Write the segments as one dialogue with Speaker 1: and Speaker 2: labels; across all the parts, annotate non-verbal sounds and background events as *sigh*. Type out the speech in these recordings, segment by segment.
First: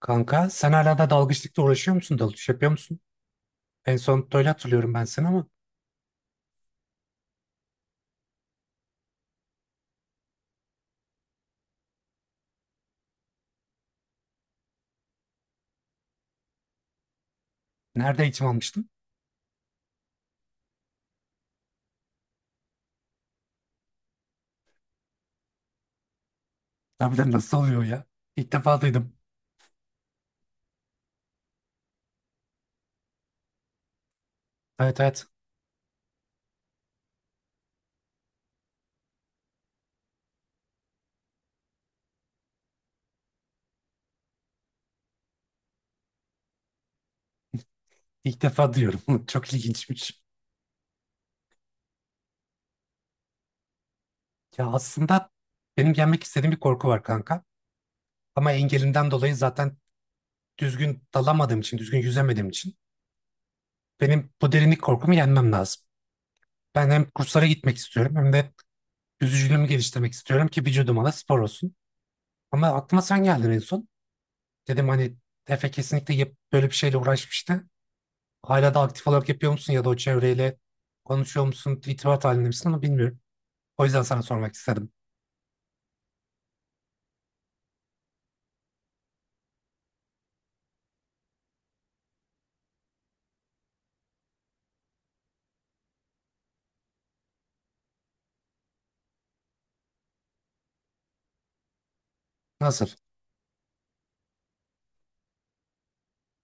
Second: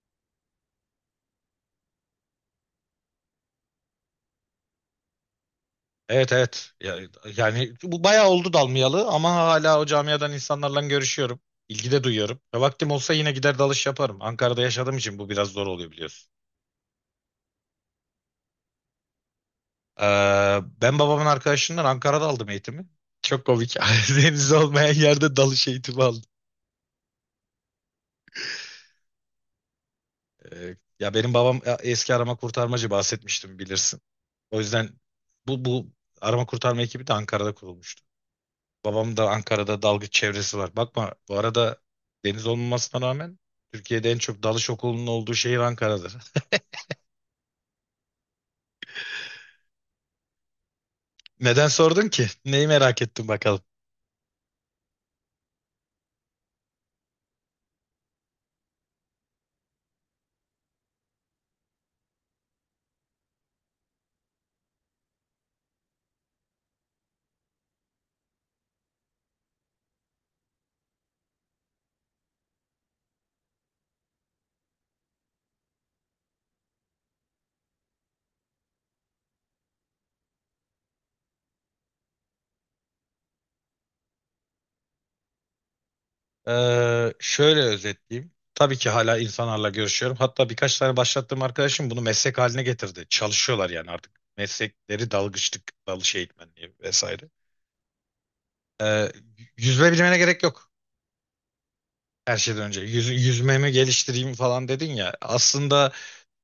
Speaker 1: Kanka sen hala da dalgıçlıkla uğraşıyor musun? Dalış yapıyor musun? En son öyle hatırlıyorum ben seni ama
Speaker 2: Evet evet. Yani bu bayağı oldu dalmayalı ama hala o camiadan insanlarla görüşüyorum. İlgi de duyuyorum. Ya vaktim olsa yine gider dalış yaparım. Ankara'da yaşadığım için bu biraz zor oluyor biliyorsun.
Speaker 1: nerede eğitim almıştın?
Speaker 2: Ben babamın arkadaşından Ankara'da aldım eğitimi. Çok komik. *laughs* Deniz olmayan yerde dalış eğitimi aldım.
Speaker 1: Harbiden nasıl oluyor ya? İlk defa duydum.
Speaker 2: Ya benim babam eski arama kurtarmacı bahsetmiştim bilirsin. O yüzden
Speaker 1: Evet, evet,
Speaker 2: bu arama kurtarma ekibi de Ankara'da kurulmuştu. Babam da Ankara'da dalgıç çevresi var. Bakma bu arada deniz olmamasına rağmen Türkiye'de en çok dalış okulunun olduğu şehir Ankara'dır.
Speaker 1: ilk defa diyorum. *laughs* Çok ilginçmiş.
Speaker 2: *laughs* Neden sordun ki? Neyi merak ettin bakalım.
Speaker 1: Ya aslında benim yenmek istediğim bir korku var kanka. Ama engelimden dolayı zaten düzgün dalamadığım için, düzgün yüzemediğim için benim bu derinlik korkumu yenmem lazım. Ben hem kurslara gitmek istiyorum hem de yüzücülüğümü geliştirmek istiyorum ki vücuduma da spor olsun. Ama aklıma sen geldin en son. Dedim hani Efe kesinlikle böyle bir şeyle uğraşmıştı. Hala da aktif olarak yapıyor musun ya da o çevreyle konuşuyor musun, irtibat halinde misin ama bilmiyorum. O yüzden sana sormak istedim.
Speaker 2: Şöyle özetleyeyim. Tabii ki hala insanlarla görüşüyorum. Hatta birkaç tane başlattığım arkadaşım bunu meslek haline getirdi. Çalışıyorlar yani artık. Meslekleri dalgıçlık, dalış eğitmenliği vesaire. Ee, Yüzme bilmene gerek yok. Her şeyden önce
Speaker 1: Nasıl?
Speaker 2: yüzmemi geliştireyim falan dedin ya. Aslında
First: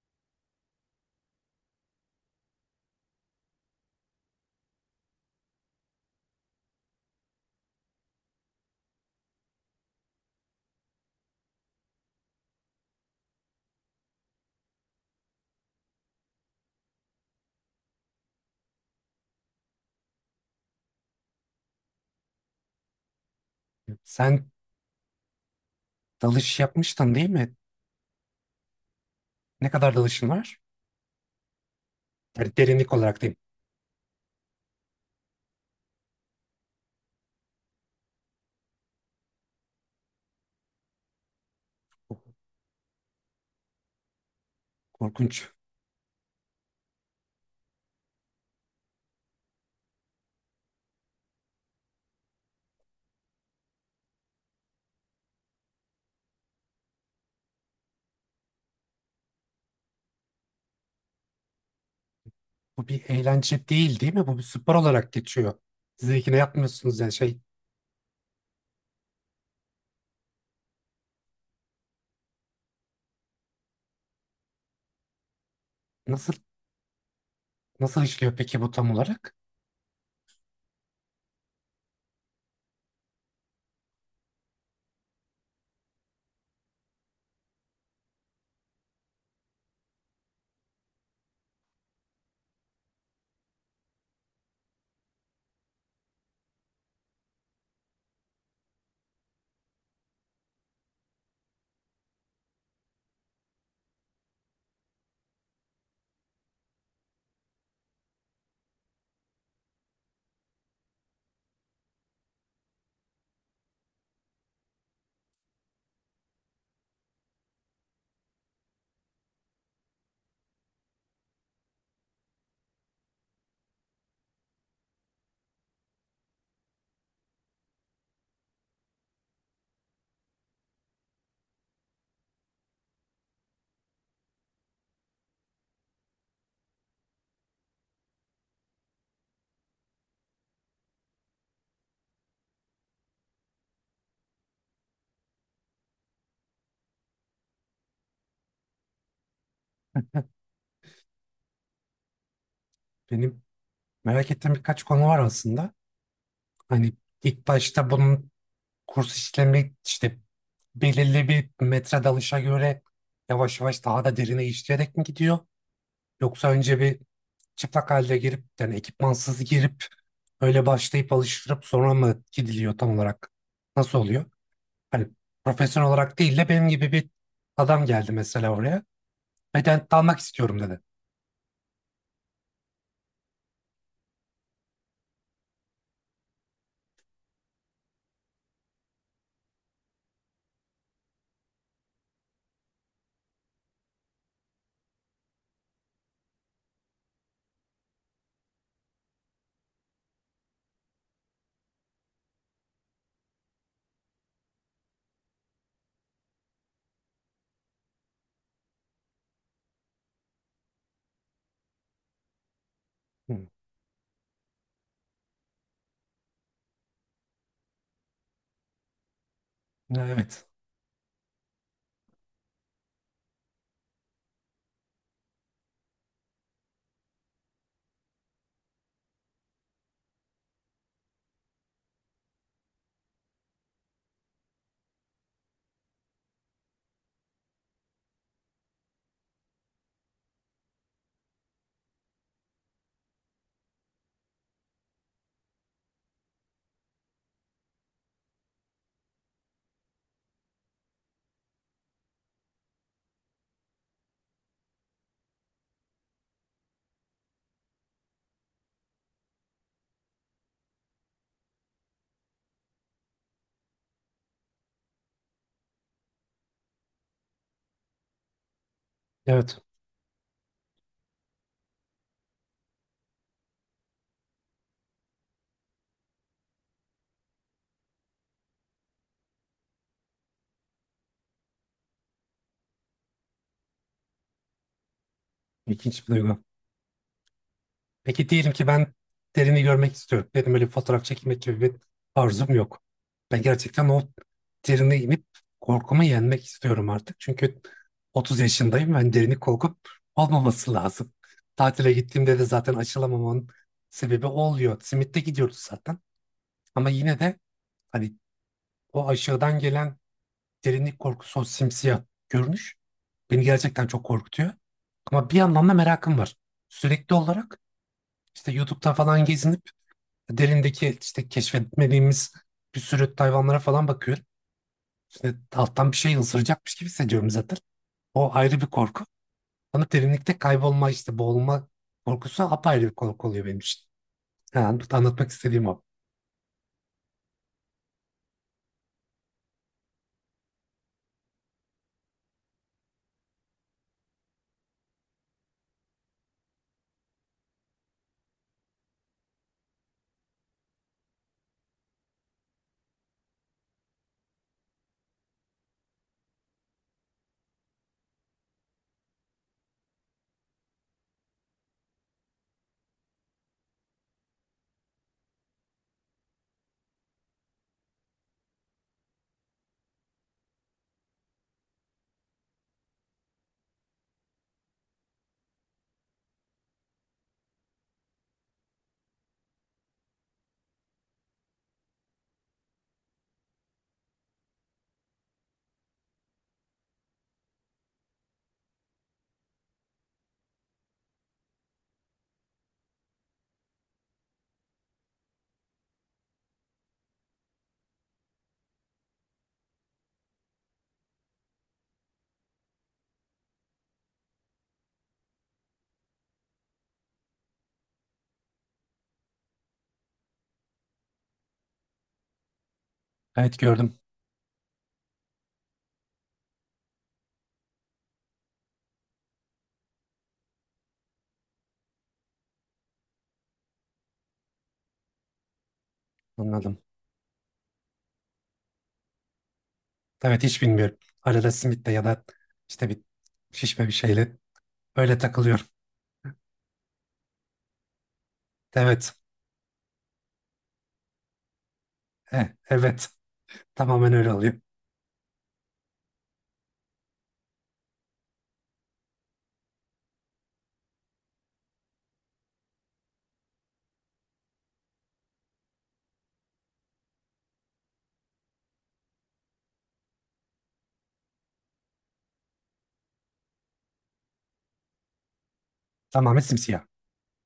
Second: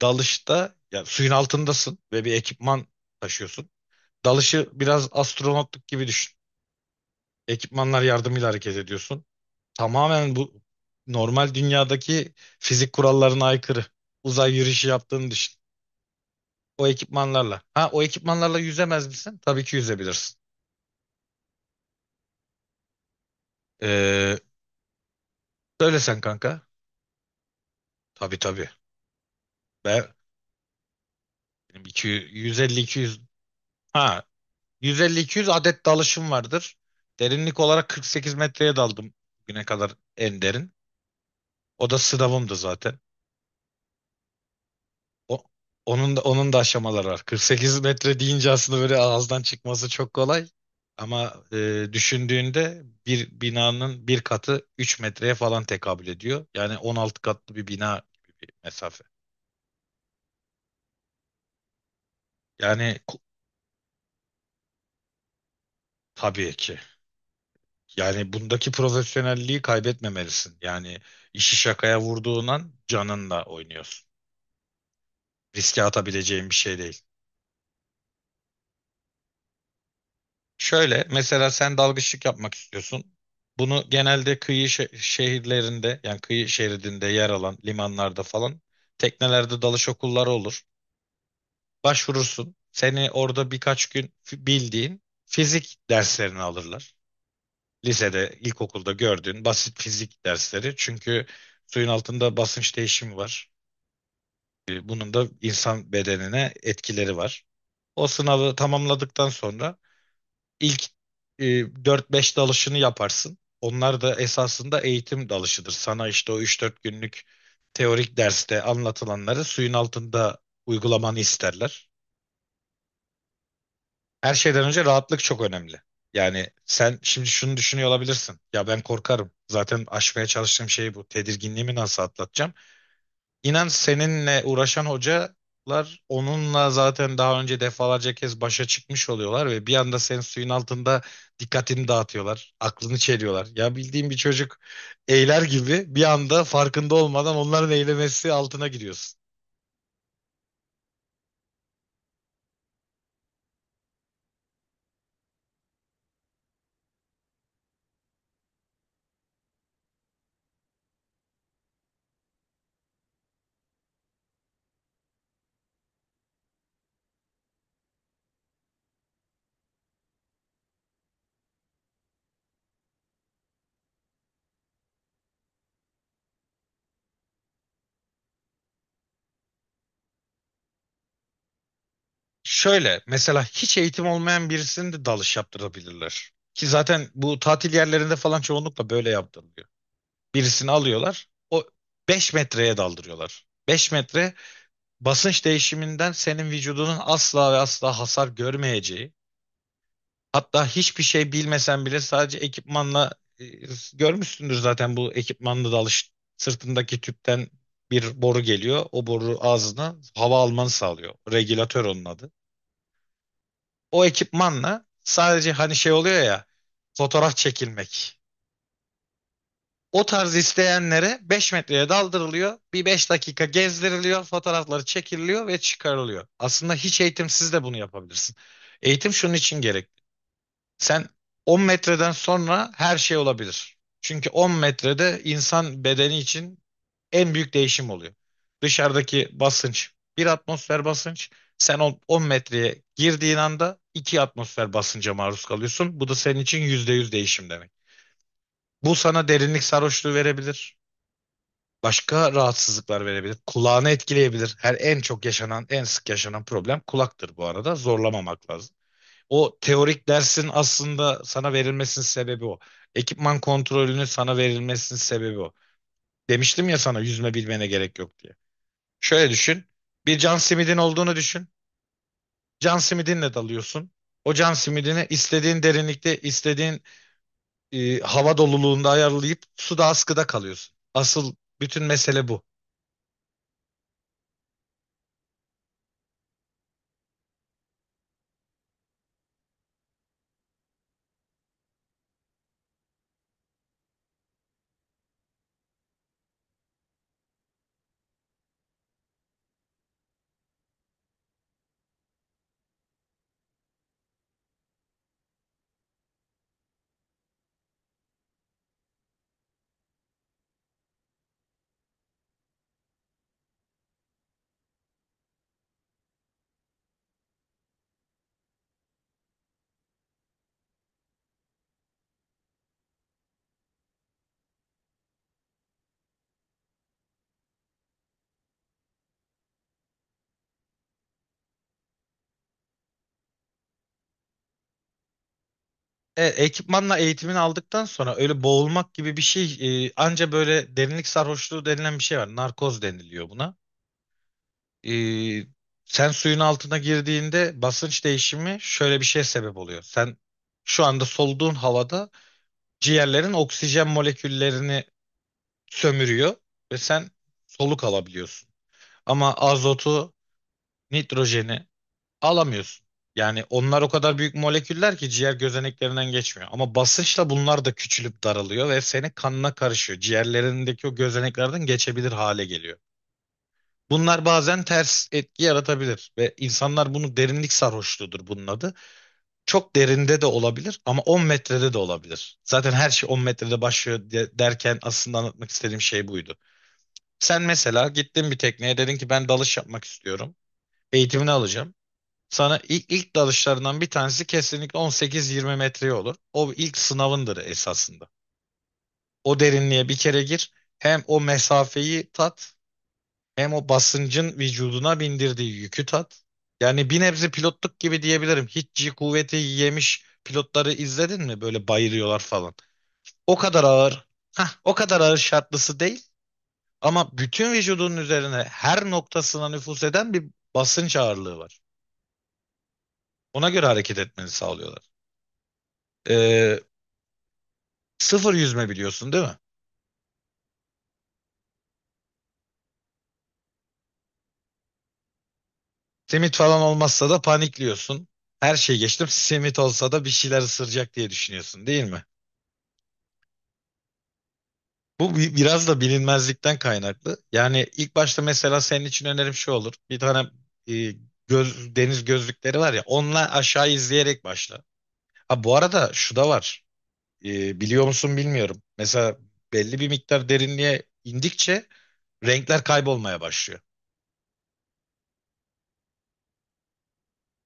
Speaker 2: dalışta ya suyun altındasın ve bir ekipman taşıyorsun. Dalışı biraz astronotluk gibi düşün. Ekipmanlar yardımıyla hareket ediyorsun. Tamamen bu normal dünyadaki fizik kurallarına aykırı. Uzay yürüyüşü yaptığını düşün. O ekipmanlarla. Ha o ekipmanlarla yüzemez misin? Tabii ki yüzebilirsin. Ee,
Speaker 1: Sen
Speaker 2: Söyle sen kanka.
Speaker 1: dalış yapmıştın değil mi?
Speaker 2: Tabii tabii.
Speaker 1: Ne kadar
Speaker 2: Ben
Speaker 1: dalışın var?
Speaker 2: benim
Speaker 1: Yani
Speaker 2: 250-200
Speaker 1: derinlik olarak diyeyim.
Speaker 2: ha 150-200 adet dalışım vardır. Derinlik olarak 48 metreye daldım güne kadar en derin. O da sınavımdı zaten. O,
Speaker 1: Korkunç.
Speaker 2: onun da onun da aşamaları var. 48 metre deyince aslında böyle ağızdan çıkması çok kolay. Ama düşündüğünde bir binanın bir katı 3 metreye falan tekabül ediyor. Yani 16 katlı bir bina gibi bir mesafe.
Speaker 1: Bu
Speaker 2: Yani
Speaker 1: bir eğlence değil değil mi? Bu bir spor olarak geçiyor. Siz ikine
Speaker 2: tabii ki.
Speaker 1: yapmıyorsunuz yani şey,
Speaker 2: Yani bundaki profesyonelliği kaybetmemelisin. Yani işi şakaya vurduğun an canınla oynuyorsun. Riske
Speaker 1: nasıl
Speaker 2: atabileceğim bir şey değil.
Speaker 1: nasıl işliyor peki bu tam olarak?
Speaker 2: Şöyle mesela sen dalgıçlık yapmak istiyorsun. Bunu genelde kıyı şehirlerinde yani kıyı şeridinde yer alan limanlarda falan teknelerde dalış okulları olur. Başvurursun. Seni orada birkaç gün bildiğin fizik derslerini alırlar. Lisede, ilkokulda gördüğün basit fizik dersleri. Çünkü suyun altında basınç değişimi var. Bunun da insan bedenine etkileri var. O sınavı tamamladıktan sonra İlk e, 4-5 dalışını yaparsın. Onlar da esasında eğitim dalışıdır. Sana işte o 3-4 günlük teorik derste anlatılanları suyun altında uygulamanı isterler. Her şeyden önce rahatlık çok önemli. Yani sen şimdi şunu düşünüyor olabilirsin. Ya ben korkarım. Zaten aşmaya çalıştığım şey bu. Tedirginliğimi nasıl atlatacağım? İnan seninle uğraşan hocalar onunla zaten daha önce defalarca kez başa çıkmış oluyorlar ve bir anda senin suyun altında dikkatini dağıtıyorlar, aklını çeliyorlar. Ya bildiğin bir çocuk eyler gibi bir anda farkında olmadan onların eylemesi altına giriyorsun.
Speaker 1: Benim merak ettiğim birkaç konu var aslında. Hani ilk başta bunun kurs işlemi işte belirli bir metre dalışa göre yavaş yavaş daha da derine işleyerek mi gidiyor? Yoksa önce bir çıplak halde girip yani ekipmansız girip öyle başlayıp alıştırıp sonra mı gidiliyor tam olarak? Nasıl oluyor? Hani profesyonel olarak değil de benim gibi bir adam geldi mesela oraya. Beden dalmak istiyorum dedi.
Speaker 2: Şöyle mesela hiç eğitim olmayan birisini de dalış yaptırabilirler. Ki zaten bu tatil yerlerinde falan çoğunlukla böyle yaptırılıyor. Birisini alıyorlar, o 5 metreye daldırıyorlar. 5 metre basınç değişiminden senin vücudunun asla ve asla hasar görmeyeceği, hatta hiçbir şey bilmesen bile sadece ekipmanla e, görmüşsündür zaten bu ekipmanla da alış sırtındaki tüpten bir boru geliyor. O boru ağzına hava almanı sağlıyor. Regülatör onun adı.
Speaker 1: Hı.
Speaker 2: O ekipmanla sadece hani şey oluyor ya fotoğraf çekilmek. O tarz
Speaker 1: Evet.
Speaker 2: isteyenlere 5 metreye daldırılıyor. Bir 5 dakika gezdiriliyor. Fotoğrafları çekiliyor ve çıkarılıyor. Aslında hiç eğitimsiz de bunu yapabilirsin. Eğitim şunun için gerekli. Sen 10 metreden sonra her şey olabilir. Çünkü 10 metrede insan bedeni için en büyük değişim oluyor. Dışarıdaki basınç bir atmosfer basınç. Sen 10 metreye girdiğin anda 2 atmosfer basınca maruz kalıyorsun. Bu da senin için %100 değişim demek. Bu sana derinlik sarhoşluğu verebilir. Başka rahatsızlıklar verebilir. Kulağını etkileyebilir. Her en çok yaşanan, en sık yaşanan problem kulaktır bu arada. Zorlamamak lazım. O teorik dersin aslında sana verilmesinin sebebi o. Ekipman kontrolünün sana verilmesinin sebebi o. Demiştim ya sana yüzme bilmene gerek yok diye. Şöyle
Speaker 1: Evet.
Speaker 2: düşün. Bir can simidin olduğunu düşün. Can simidinle dalıyorsun. O can simidini istediğin derinlikte, istediğin hava doluluğunda ayarlayıp suda askıda kalıyorsun. Asıl bütün mesele bu.
Speaker 1: İlginç bir duygu. Peki diyelim ki ben derini görmek istiyorum. Benim öyle bir fotoğraf çekmek gibi bir arzum yok. Ben gerçekten o derine inip korkumu yenmek istiyorum artık. Çünkü 30 yaşındayım. Ben derini korkup olmaması lazım. Tatile gittiğimde de zaten aşılamamamın sebebi oluyor. Simit'te gidiyoruz zaten. Ama yine de hani o aşağıdan gelen derinlik korkusu, o simsiyah görünüş beni gerçekten çok korkutuyor. Ama bir yandan da merakım var. Sürekli olarak işte YouTube'da falan gezinip derindeki işte keşfetmediğimiz bir sürü hayvanlara falan bakıyorum. İşte alttan bir şey ısıracakmış gibi hissediyorum zaten. O ayrı bir korku. Ama derinlikte kaybolma işte boğulma korkusu apayrı bir korku oluyor benim için. Yani anlatmak istediğim o.
Speaker 2: Evet, ekipmanla eğitimini aldıktan sonra öyle boğulmak gibi bir şey anca böyle derinlik sarhoşluğu denilen bir şey var. Narkoz deniliyor buna. E, Sen suyun altına girdiğinde basınç değişimi şöyle bir şeye sebep oluyor. Sen şu anda soluduğun havada ciğerlerin oksijen moleküllerini sömürüyor ve sen soluk alabiliyorsun. Ama azotu, nitrojeni alamıyorsun. Yani onlar o kadar büyük moleküller ki ciğer gözeneklerinden geçmiyor. Ama basınçla bunlar da küçülüp daralıyor ve senin kanına karışıyor. Ciğerlerindeki o gözeneklerden geçebilir hale geliyor. Bunlar bazen ters etki yaratabilir ve insanlar bunu derinlik sarhoşluğudur bunun adı. Çok derinde de olabilir ama 10 metrede de olabilir. Zaten her şey 10 metrede başlıyor derken aslında anlatmak istediğim şey buydu. Sen mesela gittin bir tekneye dedin ki ben dalış yapmak istiyorum. Eğitimini alacağım. Sana ilk dalışlarından bir tanesi kesinlikle 18-20 metreye olur. O ilk sınavındır esasında. O derinliğe bir kere gir. Hem o mesafeyi tat, hem o basıncın vücuduna bindirdiği yükü tat. Yani bir nebze pilotluk gibi diyebilirim. Hiç G kuvveti yemiş pilotları izledin mi? Böyle bayılıyorlar falan. O
Speaker 1: Evet
Speaker 2: kadar
Speaker 1: gördüm.
Speaker 2: ağır. Hah, o kadar ağır şartlısı değil. Ama bütün vücudunun üzerine her noktasına nüfuz eden bir basınç ağırlığı var. Ona göre hareket etmeni sağlıyorlar. Ee,
Speaker 1: Anladım.
Speaker 2: Sıfır yüzme biliyorsun değil mi?
Speaker 1: Evet hiç bilmiyorum. Arada simitle ya da işte bir şişme bir şeyle öyle takılıyorum.
Speaker 2: Simit falan olmazsa da panikliyorsun. Her şey geçtim.
Speaker 1: Evet.
Speaker 2: Simit olsa da bir şeyler ısıracak diye düşünüyorsun değil mi?
Speaker 1: Eh, evet. Tamamen öyle oluyor.
Speaker 2: Biraz da bilinmezlikten kaynaklı. Yani ilk başta mesela senin için önerim şu olur. Bir tane e, deniz gözlükleri var ya onunla aşağı izleyerek başla. Ha bu arada şu da var. Biliyor musun bilmiyorum. Mesela belli bir miktar derinliğe indikçe renkler kaybolmaya başlıyor.
Speaker 1: Tamamen simsiyah.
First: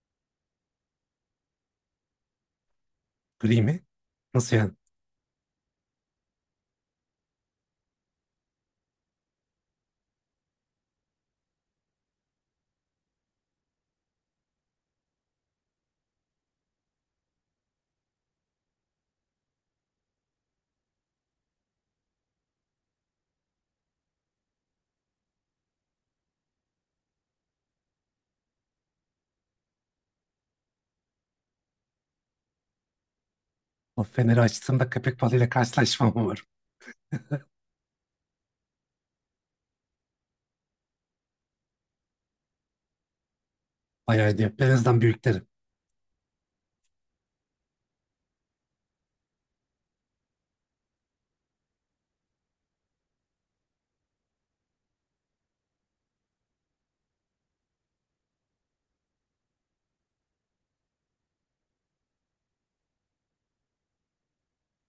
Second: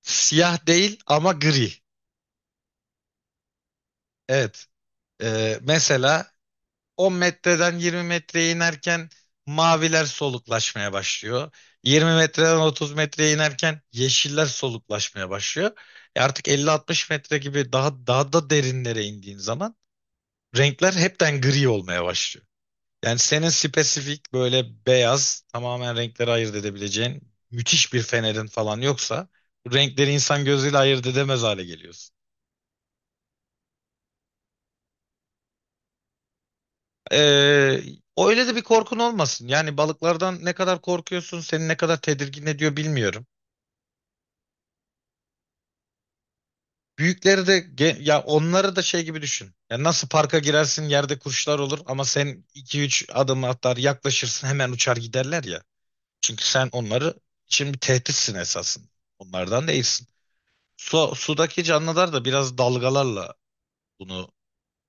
Speaker 2: Siyah değil ama gri.
Speaker 1: Gri mi? Nasıl
Speaker 2: Evet.
Speaker 1: yani?
Speaker 2: Mesela 10 metreden 20 metreye inerken maviler soluklaşmaya başlıyor. 20 metreden 30 metreye inerken yeşiller soluklaşmaya başlıyor. Artık 50-60 metre gibi daha daha da derinlere indiğin zaman renkler hepten gri olmaya başlıyor. Yani senin spesifik böyle beyaz tamamen renkleri ayırt edebileceğin müthiş bir fenerin falan yoksa bu renkleri insan gözüyle ayırt edemez hale geliyorsun.
Speaker 1: O feneri açtığımda köpek balığıyla karşılaşmam umarım.
Speaker 2: Ee, Öyle de bir korkun olmasın. Yani balıklardan ne kadar korkuyorsun, seni ne kadar tedirgin ediyor bilmiyorum.
Speaker 1: Bayağı iyi. Perez'den büyüklerim.
Speaker 2: Büyükleri de ya onları da şey gibi düşün. Ya nasıl parka girersin yerde kuşlar olur ama sen 2-3 adım atar yaklaşırsın hemen uçar giderler ya. Çünkü sen onları için bir tehditsin esasın. Onlardan değilsin. Su, sudaki canlılar da biraz dalgalarla bunu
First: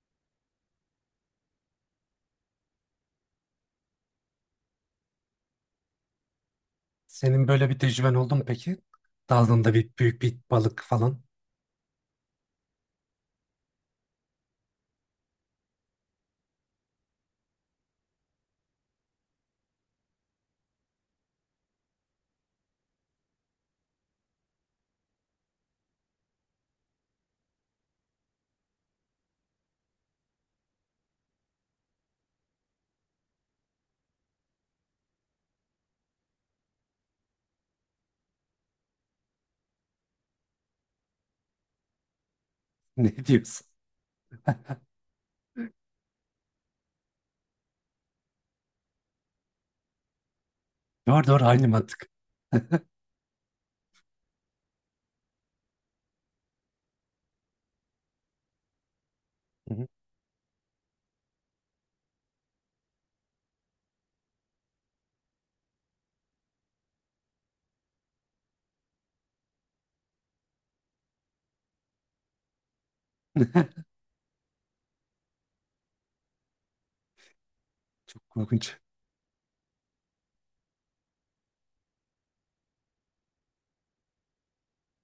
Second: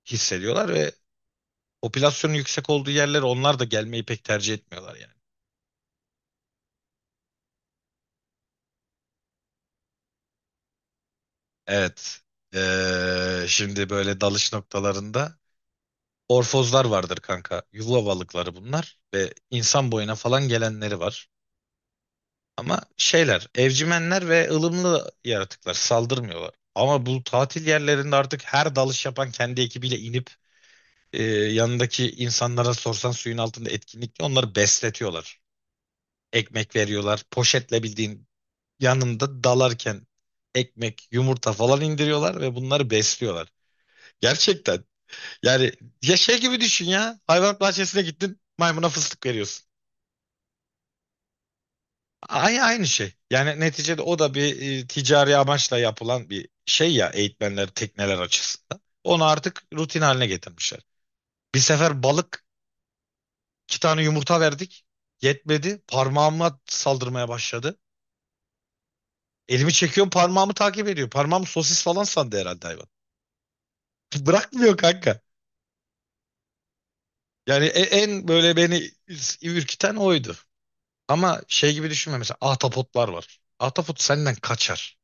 Speaker 2: hissediyorlar ve popülasyonun yüksek olduğu yerlere onlar da gelmeyi pek tercih etmiyorlar yani.
Speaker 1: Senin böyle bir tecrüben oldu mu peki? Daldığında bir büyük bir balık falan.
Speaker 2: Evet. Şimdi böyle dalış noktalarında orfozlar vardır kanka. Yuva balıkları bunlar ve insan boyuna falan gelenleri var. Ama şeyler, evcimenler ve ılımlı yaratıklar saldırmıyorlar. Ama bu tatil yerlerinde artık her dalış yapan kendi ekibiyle inip yanındaki insanlara sorsan suyun altında etkinlikle onları besletiyorlar. Ekmek veriyorlar. Poşetle bildiğin yanında dalarken ekmek, yumurta falan indiriyorlar ve bunları
Speaker 1: *laughs* Ne
Speaker 2: besliyorlar.
Speaker 1: diyorsun?
Speaker 2: Gerçekten. Yani ya şey gibi düşün ya. Hayvanat bahçesine gittin, maymuna fıstık veriyorsun.
Speaker 1: Doğru doğru aynı mantık.
Speaker 2: Aynı şey. Yani neticede o da bir ticari amaçla yapılan bir şey ya eğitmenler, tekneler açısından. Onu artık
Speaker 1: Hı hı.
Speaker 2: rutin haline getirmişler. Bir sefer balık iki tane yumurta verdik. Yetmedi. Parmağıma saldırmaya başladı. Elimi çekiyorum parmağımı takip ediyor. Parmağım sosis falan sandı herhalde hayvan.
Speaker 1: *laughs*
Speaker 2: *laughs* Bırakmıyor kanka. Yani en
Speaker 1: Çok
Speaker 2: böyle
Speaker 1: korkunç.
Speaker 2: beni ürküten oydu. Ama şey gibi düşünme mesela ahtapotlar var. Ahtapot senden kaçar.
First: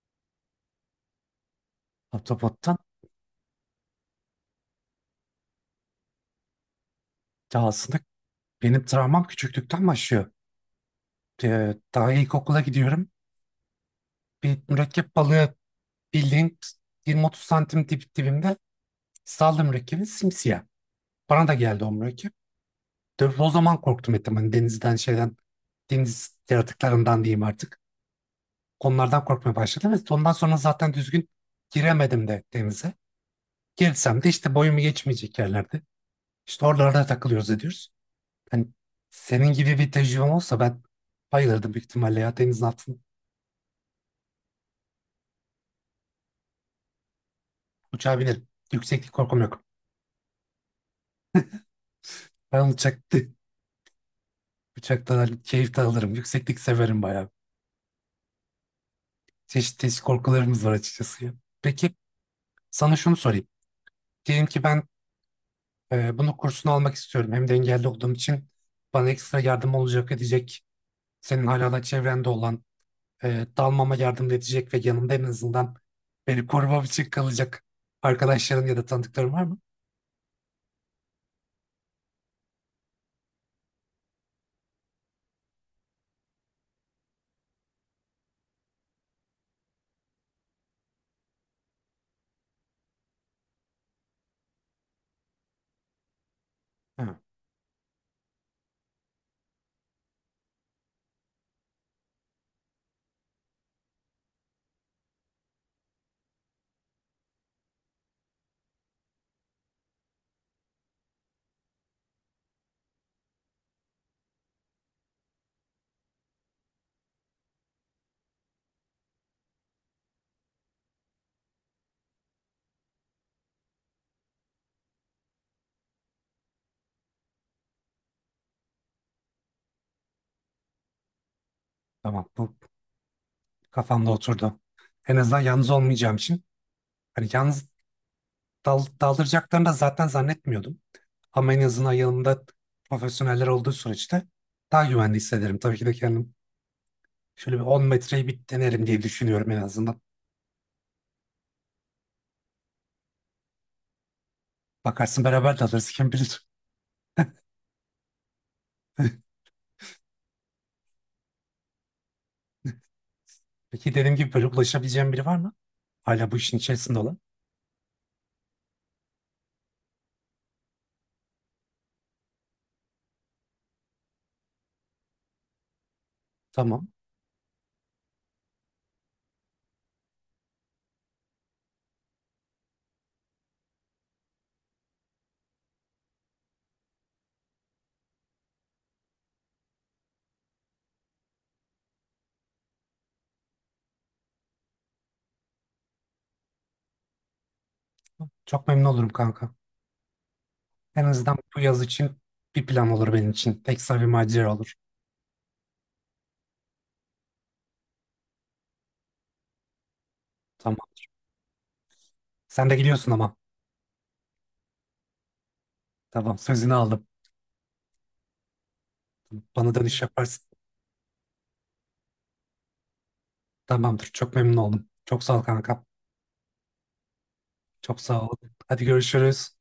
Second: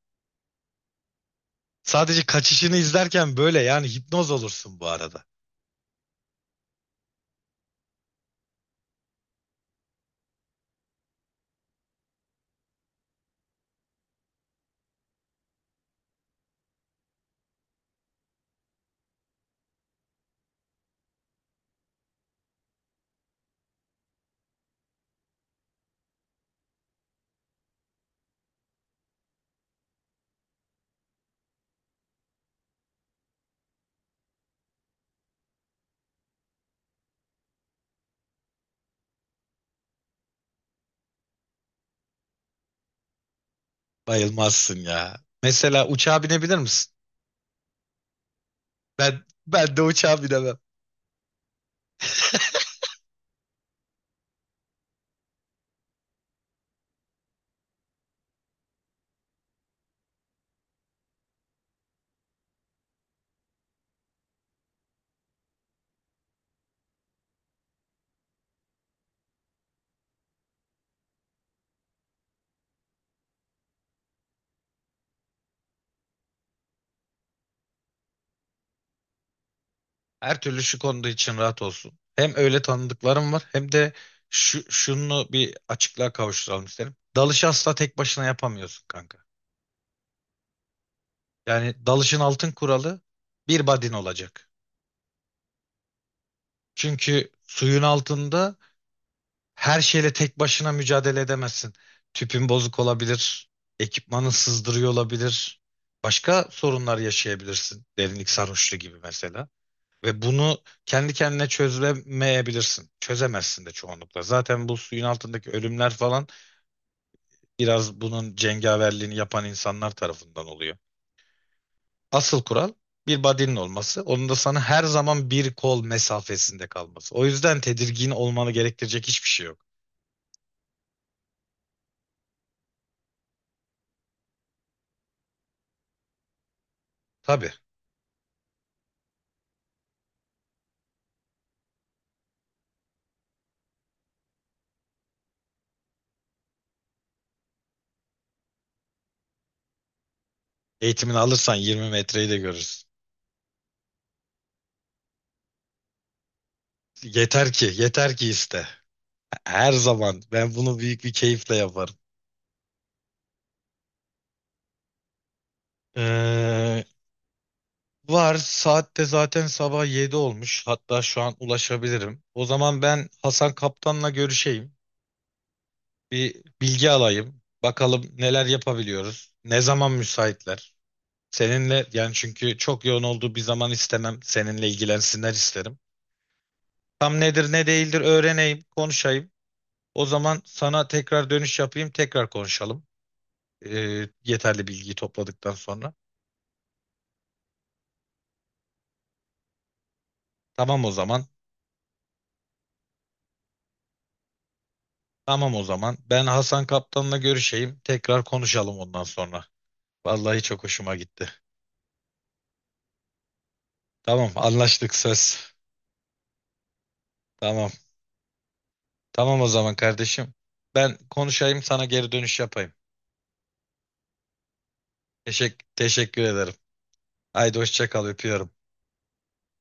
Speaker 2: Sadece kaçışını
Speaker 1: Ahtapottan.
Speaker 2: izlerken böyle yani hipnoz olursun bu arada.
Speaker 1: Ya aslında benim travmam küçüklükten başlıyor. Daha ilkokula gidiyorum. Bir mürekkep balığı bildiğin 20-30 santim dip, dibimde saldı mürekkebi simsiyah. Bana da geldi o mürekkep. Tabii o zaman korktum ettim. Hani denizden şeyden deniz yaratıklarından diyeyim artık. Onlardan korkmaya başladım ve ondan sonra zaten düzgün giremedim de denize. Girsem de işte boyumu geçmeyecek yerlerde. İşte oralarda takılıyoruz ediyoruz. Hani senin gibi bir tecrübem olsa ben bayılırdım büyük ihtimalle ya denizin altında
Speaker 2: Bayılmazsın ya. Mesela uçağa binebilir misin?
Speaker 1: uçağa binerim. Yükseklik
Speaker 2: Ben
Speaker 1: korkum yok.
Speaker 2: ben de uçağa binemem.
Speaker 1: Ben uçakta, *laughs* uçaktan hani keyif de alırım. Yükseklik severim bayağı. Çeşit çeşit korkularımız var açıkçası ya. Peki sana şunu sorayım. Diyelim ki ben bunu kursunu almak istiyorum. Hem de engelli olduğum için bana ekstra yardım olacak edecek senin hala da çevrende olan, dalmama yardım edecek ve yanımda en azından beni korumam için kalacak arkadaşların ya da tanıdıkların var mı?
Speaker 2: Her türlü şu konuda için rahat olsun. Hem öyle tanıdıklarım var hem de şunu bir açıklığa kavuşturalım isterim. Dalışı asla tek başına yapamıyorsun kanka. Yani dalışın altın kuralı bir badin olacak.
Speaker 1: Ha,
Speaker 2: Çünkü suyun altında her şeyle tek başına mücadele edemezsin. Tüpün bozuk olabilir, ekipmanın sızdırıyor olabilir. Başka sorunlar yaşayabilirsin. Derinlik sarhoşluğu gibi mesela. Ve bunu kendi kendine çözemeyebilirsin. Çözemezsin de çoğunlukla. Zaten bu suyun altındaki ölümler falan biraz bunun cengaverliğini yapan insanlar tarafından oluyor. Asıl kural bir body'nin olması. Onun da sana her zaman bir kol mesafesinde kalması. O yüzden tedirgin olmanı gerektirecek hiçbir şey yok.
Speaker 1: tamam bu kafamda oturdu. En azından yalnız olmayacağım için. Hani
Speaker 2: Tabii.
Speaker 1: yalnız daldıracaklarını da zaten zannetmiyordum. Ama en azından yanımda profesyoneller olduğu süreçte daha güvende hissederim. Tabii ki de kendim şöyle bir 10 metreyi bir denerim diye düşünüyorum en azından.
Speaker 2: Eğitimini alırsan 20 metreyi de görürsün.
Speaker 1: Bakarsın beraber dalırız kim bilir.
Speaker 2: Yeter ki, yeter ki iste. Her zaman ben bunu büyük bir keyifle yaparım.
Speaker 1: Peki dediğim gibi böyle ulaşabileceğim biri var mı? Hala bu işin
Speaker 2: Ee,
Speaker 1: içerisinde olan.
Speaker 2: Var saatte zaten sabah 7 olmuş. Hatta şu an ulaşabilirim. O zaman ben Hasan Kaptan'la görüşeyim. Bir
Speaker 1: Tamam.
Speaker 2: bilgi alayım. Bakalım neler yapabiliyoruz. Ne zaman müsaitler? Seninle yani çünkü çok yoğun olduğu bir zaman istemem. Seninle ilgilensinler isterim. Tam nedir ne değildir öğreneyim, konuşayım. O zaman sana tekrar dönüş yapayım, tekrar konuşalım. Yeterli bilgiyi topladıktan sonra.
Speaker 1: Çok memnun olurum kanka.
Speaker 2: Tamam o
Speaker 1: En
Speaker 2: zaman.
Speaker 1: azından bu yaz için bir plan olur benim için. Ekstra bir macera olur.
Speaker 2: Tamam o zaman. Ben Hasan Kaptan'la görüşeyim. Tekrar konuşalım ondan sonra. Vallahi çok
Speaker 1: Tamam.
Speaker 2: hoşuma gitti.
Speaker 1: Sen de gidiyorsun ama.
Speaker 2: Tamam, anlaştık söz.
Speaker 1: Tamam sözünü aldım.
Speaker 2: Tamam. Tamam o zaman
Speaker 1: Bana dönüş
Speaker 2: kardeşim.
Speaker 1: yaparsın.
Speaker 2: Ben konuşayım, sana geri dönüş yapayım.
Speaker 1: Tamamdır. Çok memnun oldum. Çok sağ ol
Speaker 2: Teşekkür,
Speaker 1: kanka.
Speaker 2: teşekkür ederim. Haydi hoşça
Speaker 1: Çok
Speaker 2: kal,
Speaker 1: sağ ol.
Speaker 2: öpüyorum.
Speaker 1: Hadi görüşürüz.